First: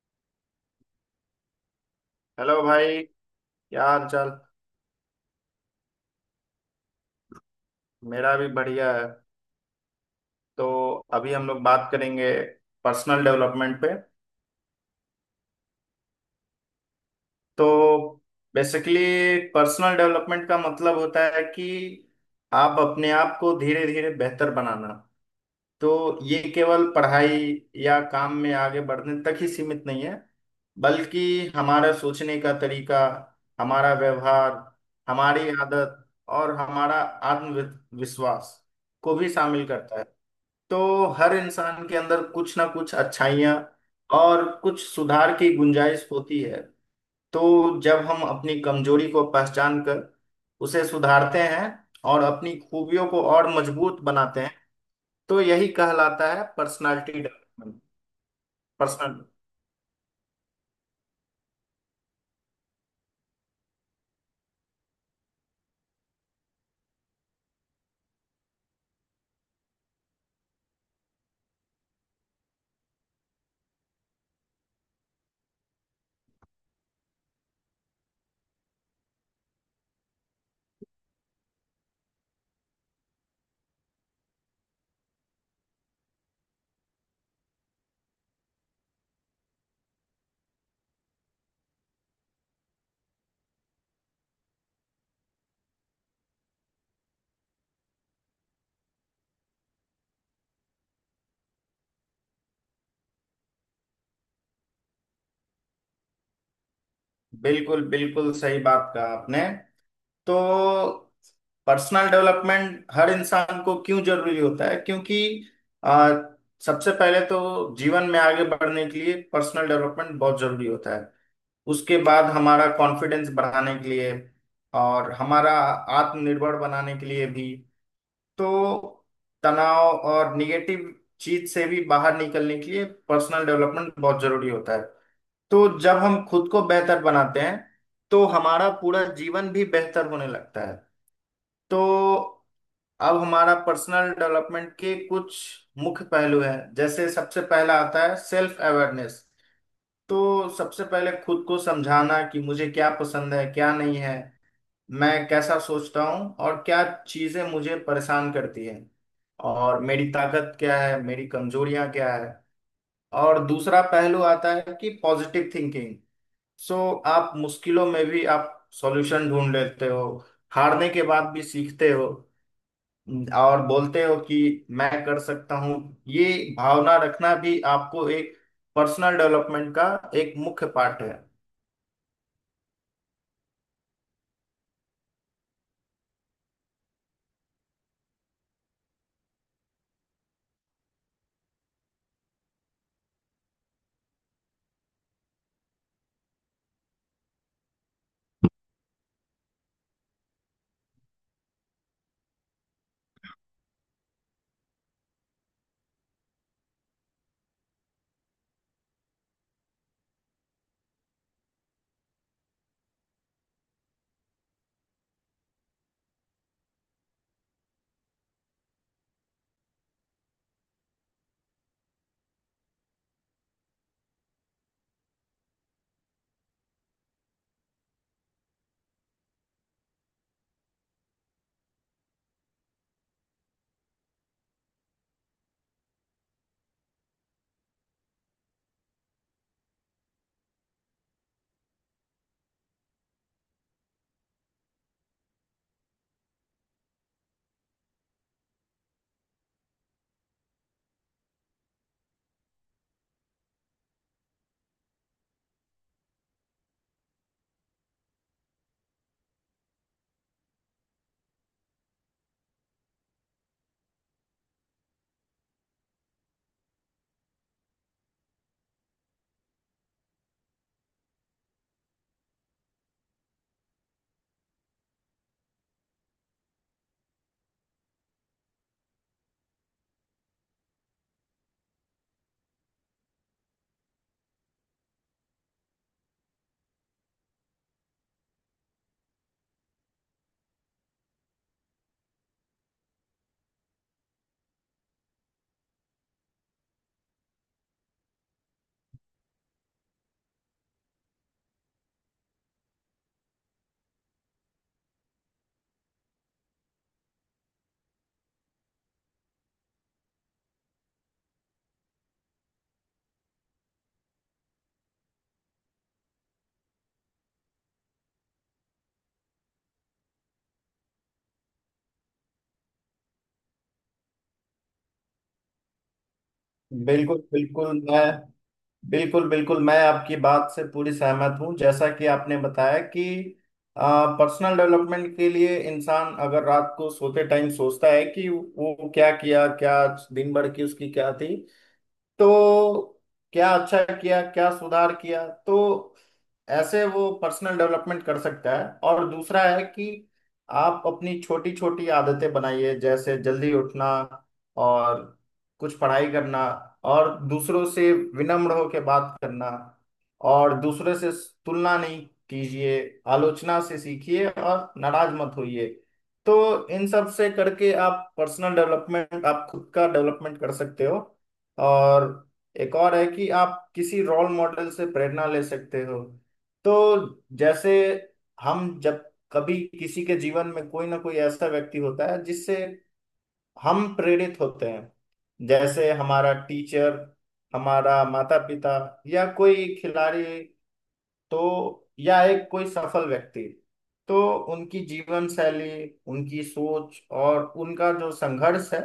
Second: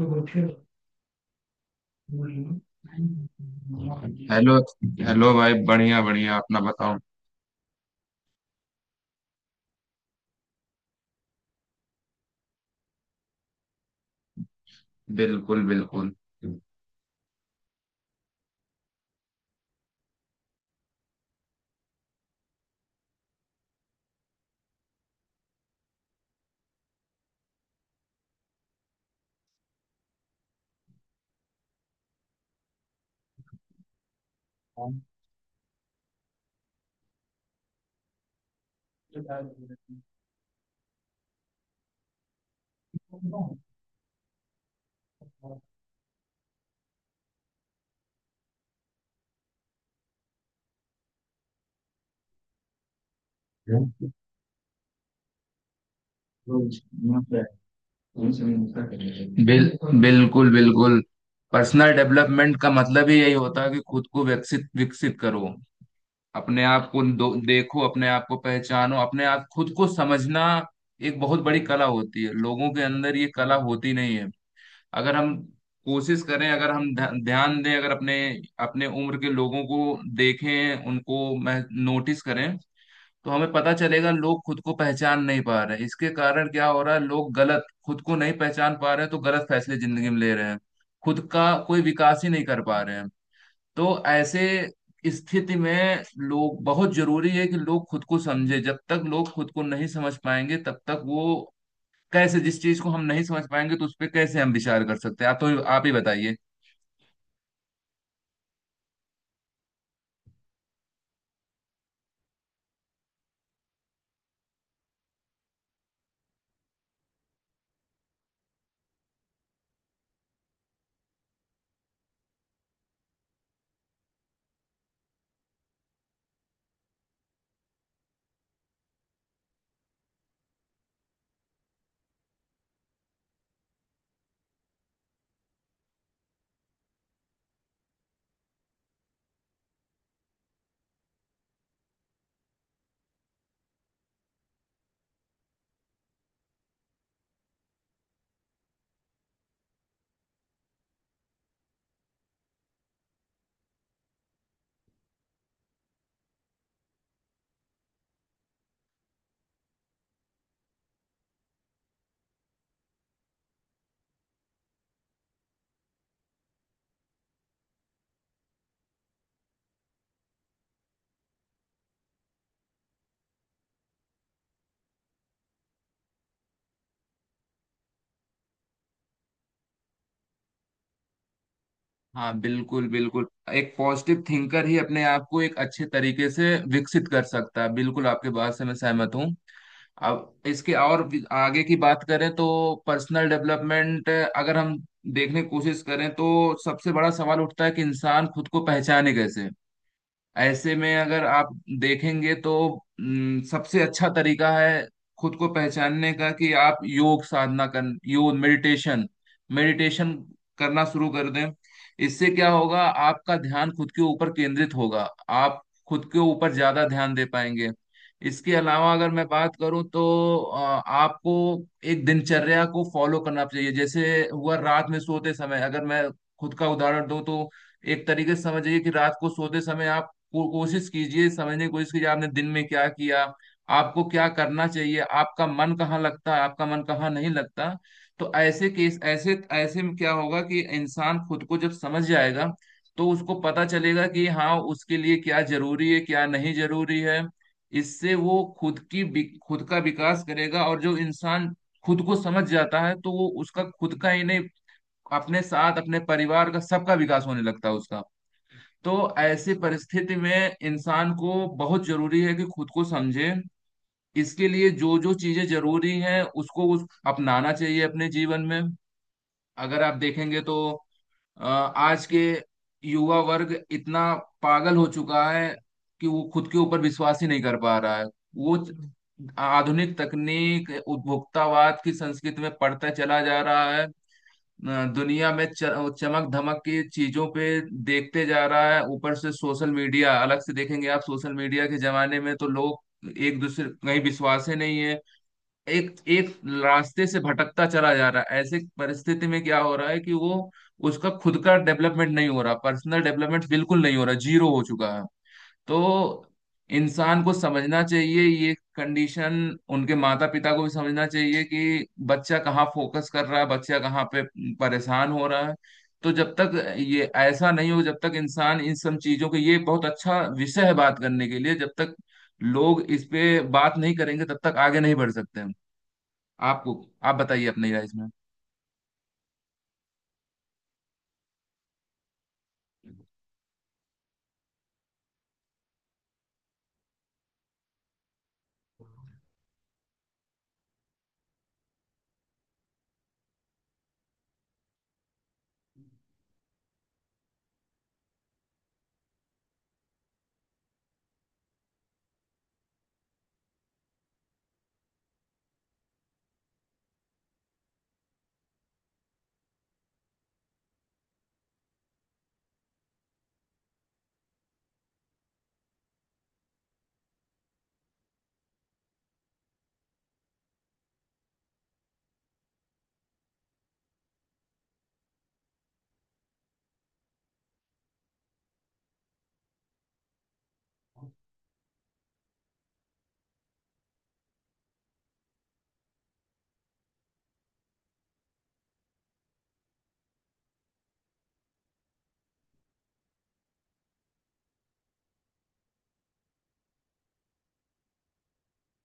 Hello. Hello भाई। क्या हाल चाल। हेलो भाई, बढ़िया बढ़िया, अपना बताओ। मेरा भी बढ़िया है। तो अभी हम लोग बात करेंगे पर्सनल डेवलपमेंट पे। बिल्कुल बिल्कुल। तो बेसिकली पर्सनल डेवलपमेंट का मतलब होता है कि आप अपने आप को धीरे धीरे बेहतर बनाना। तो ये केवल पढ़ाई या काम में आगे बढ़ने तक ही सीमित नहीं है, बल्कि हमारा सोचने का तरीका, हमारा व्यवहार, हमारी आदत और हमारा आत्मविश्वास को भी शामिल करता है। तो हर इंसान के अंदर कुछ ना कुछ अच्छाइयाँ और कुछ सुधार की गुंजाइश होती है। तो जब हम अपनी कमजोरी को पहचान कर उसे सुधारते हैं और अपनी खूबियों को और मजबूत बनाते हैं, तो यही कहलाता है पर्सनालिटी डेवलपमेंट, पर्सनल। बिल्कुल बिल्कुल। पर्सनल डेवलपमेंट का मतलब ही यही होता है कि खुद को विकसित विकसित करो। अपने आप को देखो, अपने आप को पहचानो, अपने आप खुद को समझना एक बहुत बड़ी कला होती है। लोगों के अंदर ये कला होती नहीं है। अगर हम कोशिश करें, अगर हम ध्यान दें, अगर अपने अपने उम्र के लोगों को देखें, उनको नोटिस करें, तो हमें पता चलेगा लोग खुद को पहचान नहीं पा रहे हैं। इसके कारण क्या हो रहा है, लोग गलत, खुद को नहीं पहचान पा रहे हैं तो गलत फैसले जिंदगी में ले रहे हैं। खुद का कोई विकास ही नहीं कर पा रहे हैं। तो ऐसे स्थिति में लोग, बहुत जरूरी है कि लोग खुद को समझे। जब तक लोग खुद को नहीं समझ पाएंगे तब तक वो कैसे, जिस चीज को हम नहीं समझ पाएंगे तो उस पर कैसे हम विचार कर सकते हैं। आप तो आप ही बताइए। बिल्कुल बिल्कुल सही बात कहा आपने। तो पर्सनल डेवलपमेंट हर इंसान को क्यों जरूरी होता है, क्योंकि आ, सबसे पहले तो जीवन में आगे बढ़ने के लिए पर्सनल डेवलपमेंट बहुत जरूरी होता है। उसके बाद हमारा कॉन्फिडेंस बढ़ाने के लिए और हमारा आत्मनिर्भर बनाने के लिए भी। तो तनाव और निगेटिव चीज से भी बाहर निकलने के लिए पर्सनल डेवलपमेंट बहुत जरूरी होता है। तो जब हम खुद को बेहतर बनाते हैं, तो हमारा पूरा जीवन भी बेहतर होने लगता है। तो अब हमारा पर्सनल डेवलपमेंट के कुछ मुख्य पहलू हैं। जैसे सबसे पहला आता है सेल्फ अवेयरनेस। तो सबसे पहले खुद को समझाना कि मुझे क्या पसंद है क्या नहीं है, मैं कैसा सोचता हूँ और क्या चीज़ें मुझे परेशान करती हैं, और मेरी ताकत क्या है मेरी कमजोरियां क्या है। और दूसरा पहलू आता है कि पॉजिटिव थिंकिंग। सो आप मुश्किलों में भी आप सॉल्यूशन ढूंढ लेते हो, हारने के बाद भी सीखते हो और बोलते हो कि मैं कर सकता हूँ। ये भावना रखना भी आपको एक पर्सनल डेवलपमेंट का एक मुख्य पार्ट है। हाँ बिल्कुल बिल्कुल। एक पॉजिटिव थिंकर ही अपने आप को एक अच्छे तरीके से विकसित कर सकता है, बिल्कुल आपके बात से मैं सहमत हूँ। अब इसके आगे की बात करें तो पर्सनल डेवलपमेंट, अगर हम देखने की कोशिश करें तो सबसे बड़ा सवाल उठता है कि इंसान खुद को पहचाने कैसे। ऐसे में अगर आप देखेंगे तो सबसे अच्छा तरीका है खुद को पहचानने का कि आप योग साधना कर, योग मेडिटेशन, मेडिटेशन करना शुरू कर दें। इससे क्या होगा, आपका ध्यान खुद के ऊपर केंद्रित होगा, आप खुद के ऊपर ज्यादा ध्यान दे पाएंगे। इसके अलावा अगर मैं बात करूं तो अ, आपको एक दिनचर्या को फॉलो करना चाहिए। जैसे हुआ, रात में सोते समय अगर मैं खुद का उदाहरण दूं तो एक तरीके से समझिए कि रात को सोते समय आप कोशिश कीजिए, समझने की कोशिश कीजिए आपने दिन में क्या किया, आपको क्या करना चाहिए, आपका मन कहाँ लगता है, आपका मन कहाँ नहीं लगता। तो ऐसे केस, ऐसे ऐसे में क्या होगा कि इंसान खुद को जब समझ जाएगा तो उसको पता चलेगा कि हाँ, उसके लिए क्या जरूरी है, क्या नहीं जरूरी है। इससे वो खुद की खुद का विकास करेगा, और जो इंसान खुद को समझ जाता है तो वो उसका खुद का ही नहीं, अपने साथ अपने परिवार का सबका विकास होने लगता है उसका। तो ऐसी परिस्थिति में इंसान को बहुत जरूरी है कि खुद को समझे। इसके लिए जो जो चीजें जरूरी हैं उसको, उस अपनाना चाहिए अपने जीवन में। अगर आप देखेंगे तो आज के युवा वर्ग इतना पागल हो चुका है कि वो खुद के ऊपर विश्वास ही नहीं कर पा रहा है। वो आधुनिक तकनीक, उपभोक्तावाद की संस्कृति में पड़ता चला जा रहा है। दुनिया में चमक धमक की चीजों पे देखते जा रहा है। ऊपर से सोशल मीडिया, अलग से देखेंगे आप सोशल मीडिया के जमाने में तो लोग एक दूसरे कहीं विश्वास ही नहीं है। एक एक रास्ते से भटकता चला जा रहा है। ऐसे परिस्थिति में क्या हो रहा है कि वो, उसका खुद का डेवलपमेंट नहीं हो रहा, पर्सनल डेवलपमेंट बिल्कुल नहीं हो रहा, जीरो हो चुका है। तो इंसान को समझना चाहिए ये कंडीशन, उनके माता पिता को भी समझना चाहिए कि बच्चा कहाँ फोकस कर रहा है, बच्चा कहाँ पे परेशान हो रहा है। तो जब तक ये ऐसा नहीं हो, जब तक इंसान इन सब चीजों के, ये बहुत अच्छा विषय है बात करने के लिए, जब तक लोग इस पे बात नहीं करेंगे तब तक आगे नहीं बढ़ सकते हम। आपको, आप बिल्कुल बताइए अपनी बिल्कुल राय मैं इसमें। बिल्कुल बिल्कुल मैं आपकी बात से पूरी सहमत हूँ। जैसा कि आपने बताया कि पर्सनल डेवलपमेंट के लिए इंसान अगर रात को सोते टाइम सोचता है कि वो क्या किया, क्या दिन भर की उसकी क्या थी, तो क्या अच्छा किया क्या सुधार किया, तो ऐसे वो पर्सनल डेवलपमेंट कर सकता है। और दूसरा है कि आप अपनी छोटी छोटी आदतें बनाइए, जैसे जल्दी उठना और कुछ पढ़ाई करना और दूसरों से विनम्र होकर बात करना। और दूसरे से तुलना नहीं कीजिए, आलोचना से सीखिए और नाराज मत होइए। तो इन सब से करके आप पर्सनल डेवलपमेंट, आप खुद का डेवलपमेंट कर सकते हो। और एक और है कि आप किसी रोल मॉडल से प्रेरणा ले सकते हो। तो जैसे हम जब कभी किसी के जीवन में कोई ना कोई ऐसा व्यक्ति होता है जिससे हम प्रेरित होते हैं, जैसे हमारा टीचर, हमारा माता पिता या कोई खिलाड़ी, तो या एक कोई सफल व्यक्ति। तो उनकी जीवन शैली, उनकी सोच और उनका जो संघर्ष है,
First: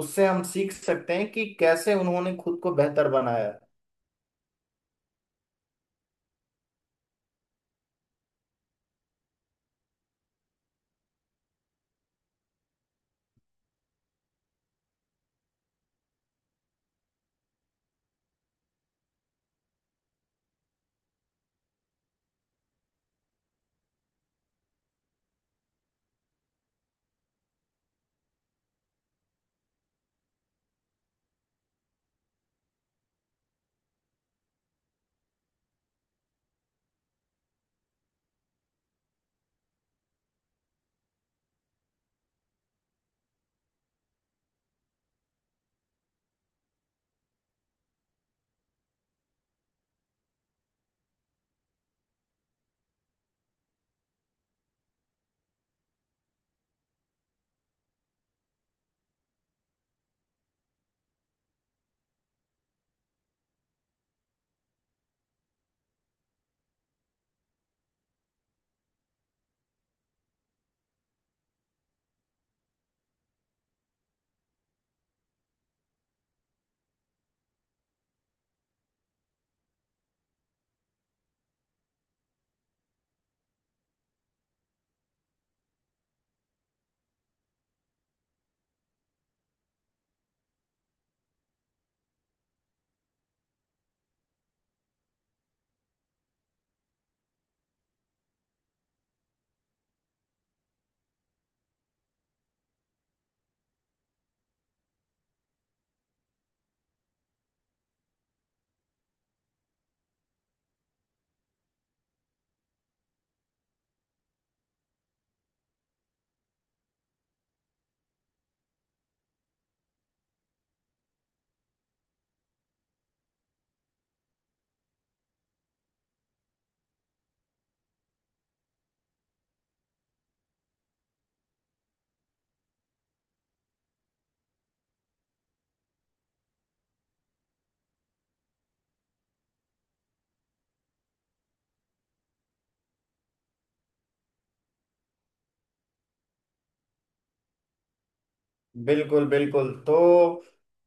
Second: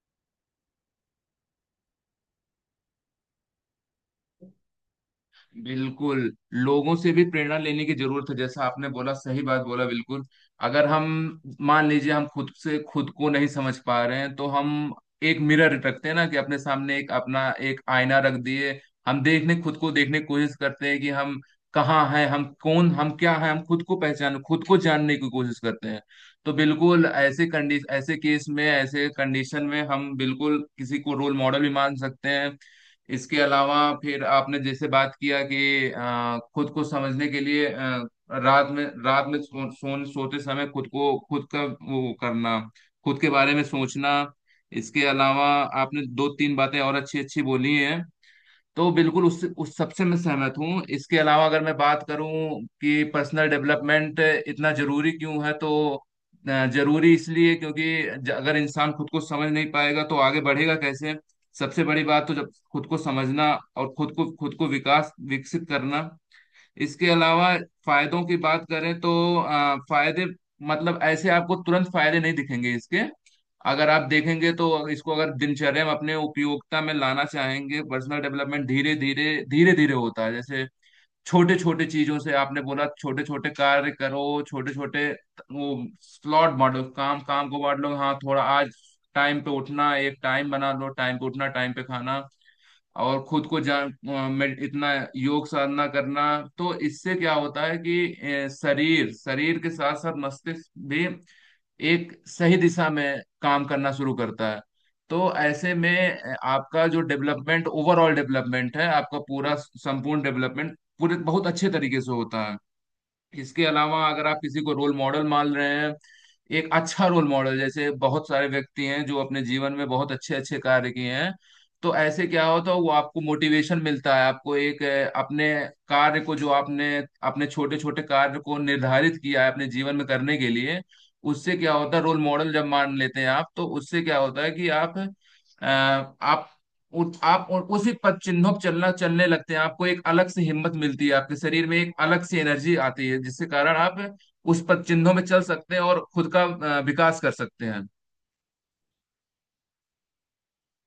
उससे हम सीख सकते हैं कि कैसे उन्होंने खुद को बेहतर बनाया। बिल्कुल, लोगों से भी प्रेरणा लेने की जरूरत है, जैसा आपने बोला, सही बात बोला बिल्कुल। अगर हम मान लीजिए हम खुद से खुद को नहीं समझ पा रहे हैं तो हम एक मिरर रखते हैं ना, कि अपने सामने एक अपना एक आईना रख दिए, हम देखने, खुद को देखने की कोशिश करते हैं कि हम कहाँ हैं, हम कौन, हम क्या हैं, हम खुद को पहचान, खुद को जानने की कोशिश करते हैं। तो बिल्कुल ऐसे कंडीशन, ऐसे केस में, ऐसे कंडीशन में हम बिल्कुल किसी को रोल मॉडल भी मान सकते हैं। इसके अलावा फिर आपने जैसे बात किया कि खुद को समझने के लिए रात में सोते समय खुद को, खुद का वो करना, खुद के बारे में सोचना। इसके अलावा आपने दो तीन बातें और अच्छी अच्छी बोली हैं, तो बिल्कुल उस सबसे मैं सहमत हूँ। इसके अलावा अगर मैं बात करूँ कि पर्सनल डेवलपमेंट इतना जरूरी क्यों है, तो जरूरी इसलिए क्योंकि अगर इंसान खुद को समझ नहीं पाएगा तो आगे बढ़ेगा कैसे। सबसे बड़ी बात तो जब खुद को समझना और खुद को विकास विकसित करना। इसके अलावा फायदों की बात करें तो फायदे मतलब ऐसे आपको तुरंत फायदे नहीं दिखेंगे इसके। अगर आप देखेंगे तो इसको अगर दिनचर्या में अपने उपयोगिता में लाना चाहेंगे, पर्सनल डेवलपमेंट धीरे धीरे होता है। जैसे छोटे छोटे चीजों से, आपने बोला छोटे छोटे कार्य करो, छोटे छोटे वो स्लॉट बांटो, काम, काम को बांट लो, हाँ थोड़ा आज टाइम पे उठना, एक टाइम बना लो, टाइम पे उठना, टाइम पे खाना, और खुद को जान, इतना योग साधना करना। तो इससे क्या होता है कि शरीर शरीर के साथ साथ मस्तिष्क भी एक सही दिशा में काम करना शुरू करता है। तो ऐसे में आपका जो डेवलपमेंट, ओवरऑल डेवलपमेंट है आपका, पूरा संपूर्ण डेवलपमेंट पूरे बहुत अच्छे तरीके से होता है। इसके अलावा अगर आप किसी को रोल मॉडल मान रहे हैं, एक अच्छा रोल मॉडल, जैसे बहुत सारे व्यक्ति हैं जो अपने जीवन में बहुत अच्छे अच्छे कार्य किए हैं, तो ऐसे क्या होता है वो आपको मोटिवेशन मिलता है, आपको एक, अपने कार्य को, जो आपने अपने छोटे छोटे कार्य को निर्धारित किया है अपने जीवन में करने के लिए, उससे क्या होता है, रोल मॉडल जब मान लेते हैं आप, तो उससे क्या होता है कि आप आप आप और उसी पद चिन्हों पर चलना, चलने लगते हैं, आपको एक अलग सी हिम्मत मिलती है, आपके शरीर में एक अलग सी एनर्जी आती है जिसके कारण आप उस पद चिन्हों में चल सकते हैं और खुद का विकास कर सकते हैं। बिल्कुल बिल्कुल। तो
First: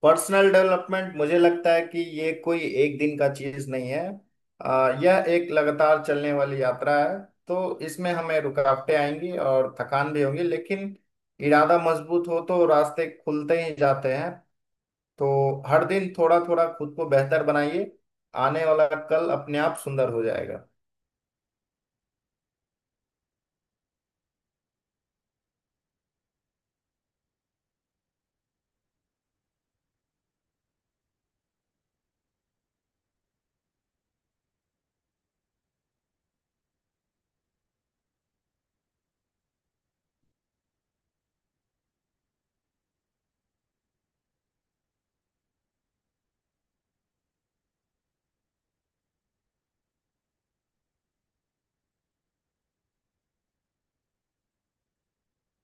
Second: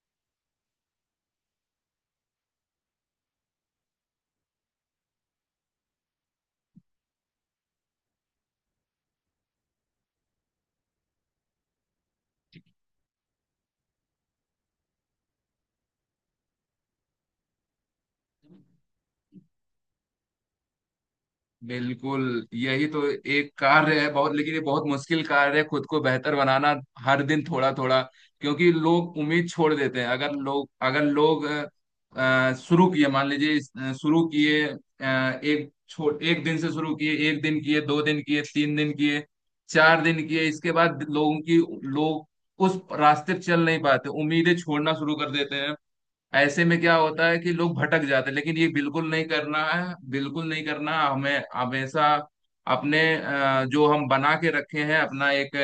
पर्सनल डेवलपमेंट मुझे लगता है कि ये कोई एक दिन का चीज नहीं है। यह एक लगातार चलने वाली यात्रा है। तो इसमें हमें रुकावटें आएंगी और थकान भी होगी, लेकिन इरादा मजबूत हो तो रास्ते खुलते ही जाते हैं। तो हर दिन थोड़ा थोड़ा खुद को बेहतर बनाइए, आने वाला कल अपने आप सुंदर हो जाएगा। बिल्कुल, यही तो एक कार्य है बहुत, लेकिन ये बहुत मुश्किल कार्य है खुद को बेहतर बनाना, हर दिन थोड़ा थोड़ा। क्योंकि लोग उम्मीद छोड़ देते हैं, अगर लोग शुरू किए मान लीजिए, शुरू किए एक दिन से शुरू किए, एक दिन किए, दो दिन किए, तीन दिन किए, चार दिन किए, इसके बाद लोगों की, लोग उस रास्ते पे चल नहीं पाते, उम्मीदें छोड़ना शुरू कर देते हैं। ऐसे में क्या होता है कि लोग भटक जाते हैं, लेकिन ये बिल्कुल नहीं करना है, बिल्कुल नहीं करना हमें, हमेशा अपने जो हम बना के रखे हैं, अपना एक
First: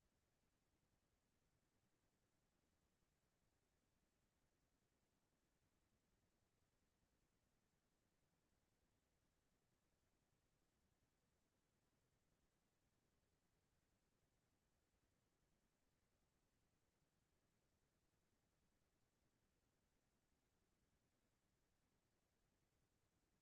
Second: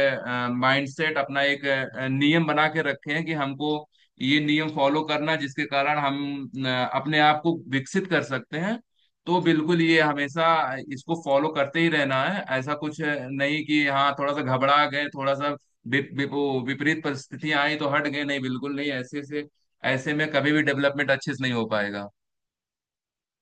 माइंडसेट, अपना एक नियम बना के रखे हैं कि हमको ये नियम फॉलो करना है, जिसके कारण हम अपने आप को विकसित कर सकते हैं। तो बिल्कुल ये हमेशा इसको फॉलो करते ही रहना है, ऐसा कुछ नहीं कि हाँ थोड़ा सा घबरा गए, थोड़ा सा वि- वि- वो विपरीत परिस्थितियां आई तो हट गए, नहीं बिल्कुल नहीं। ऐसे में कभी भी डेवलपमेंट अच्छे से नहीं हो पाएगा।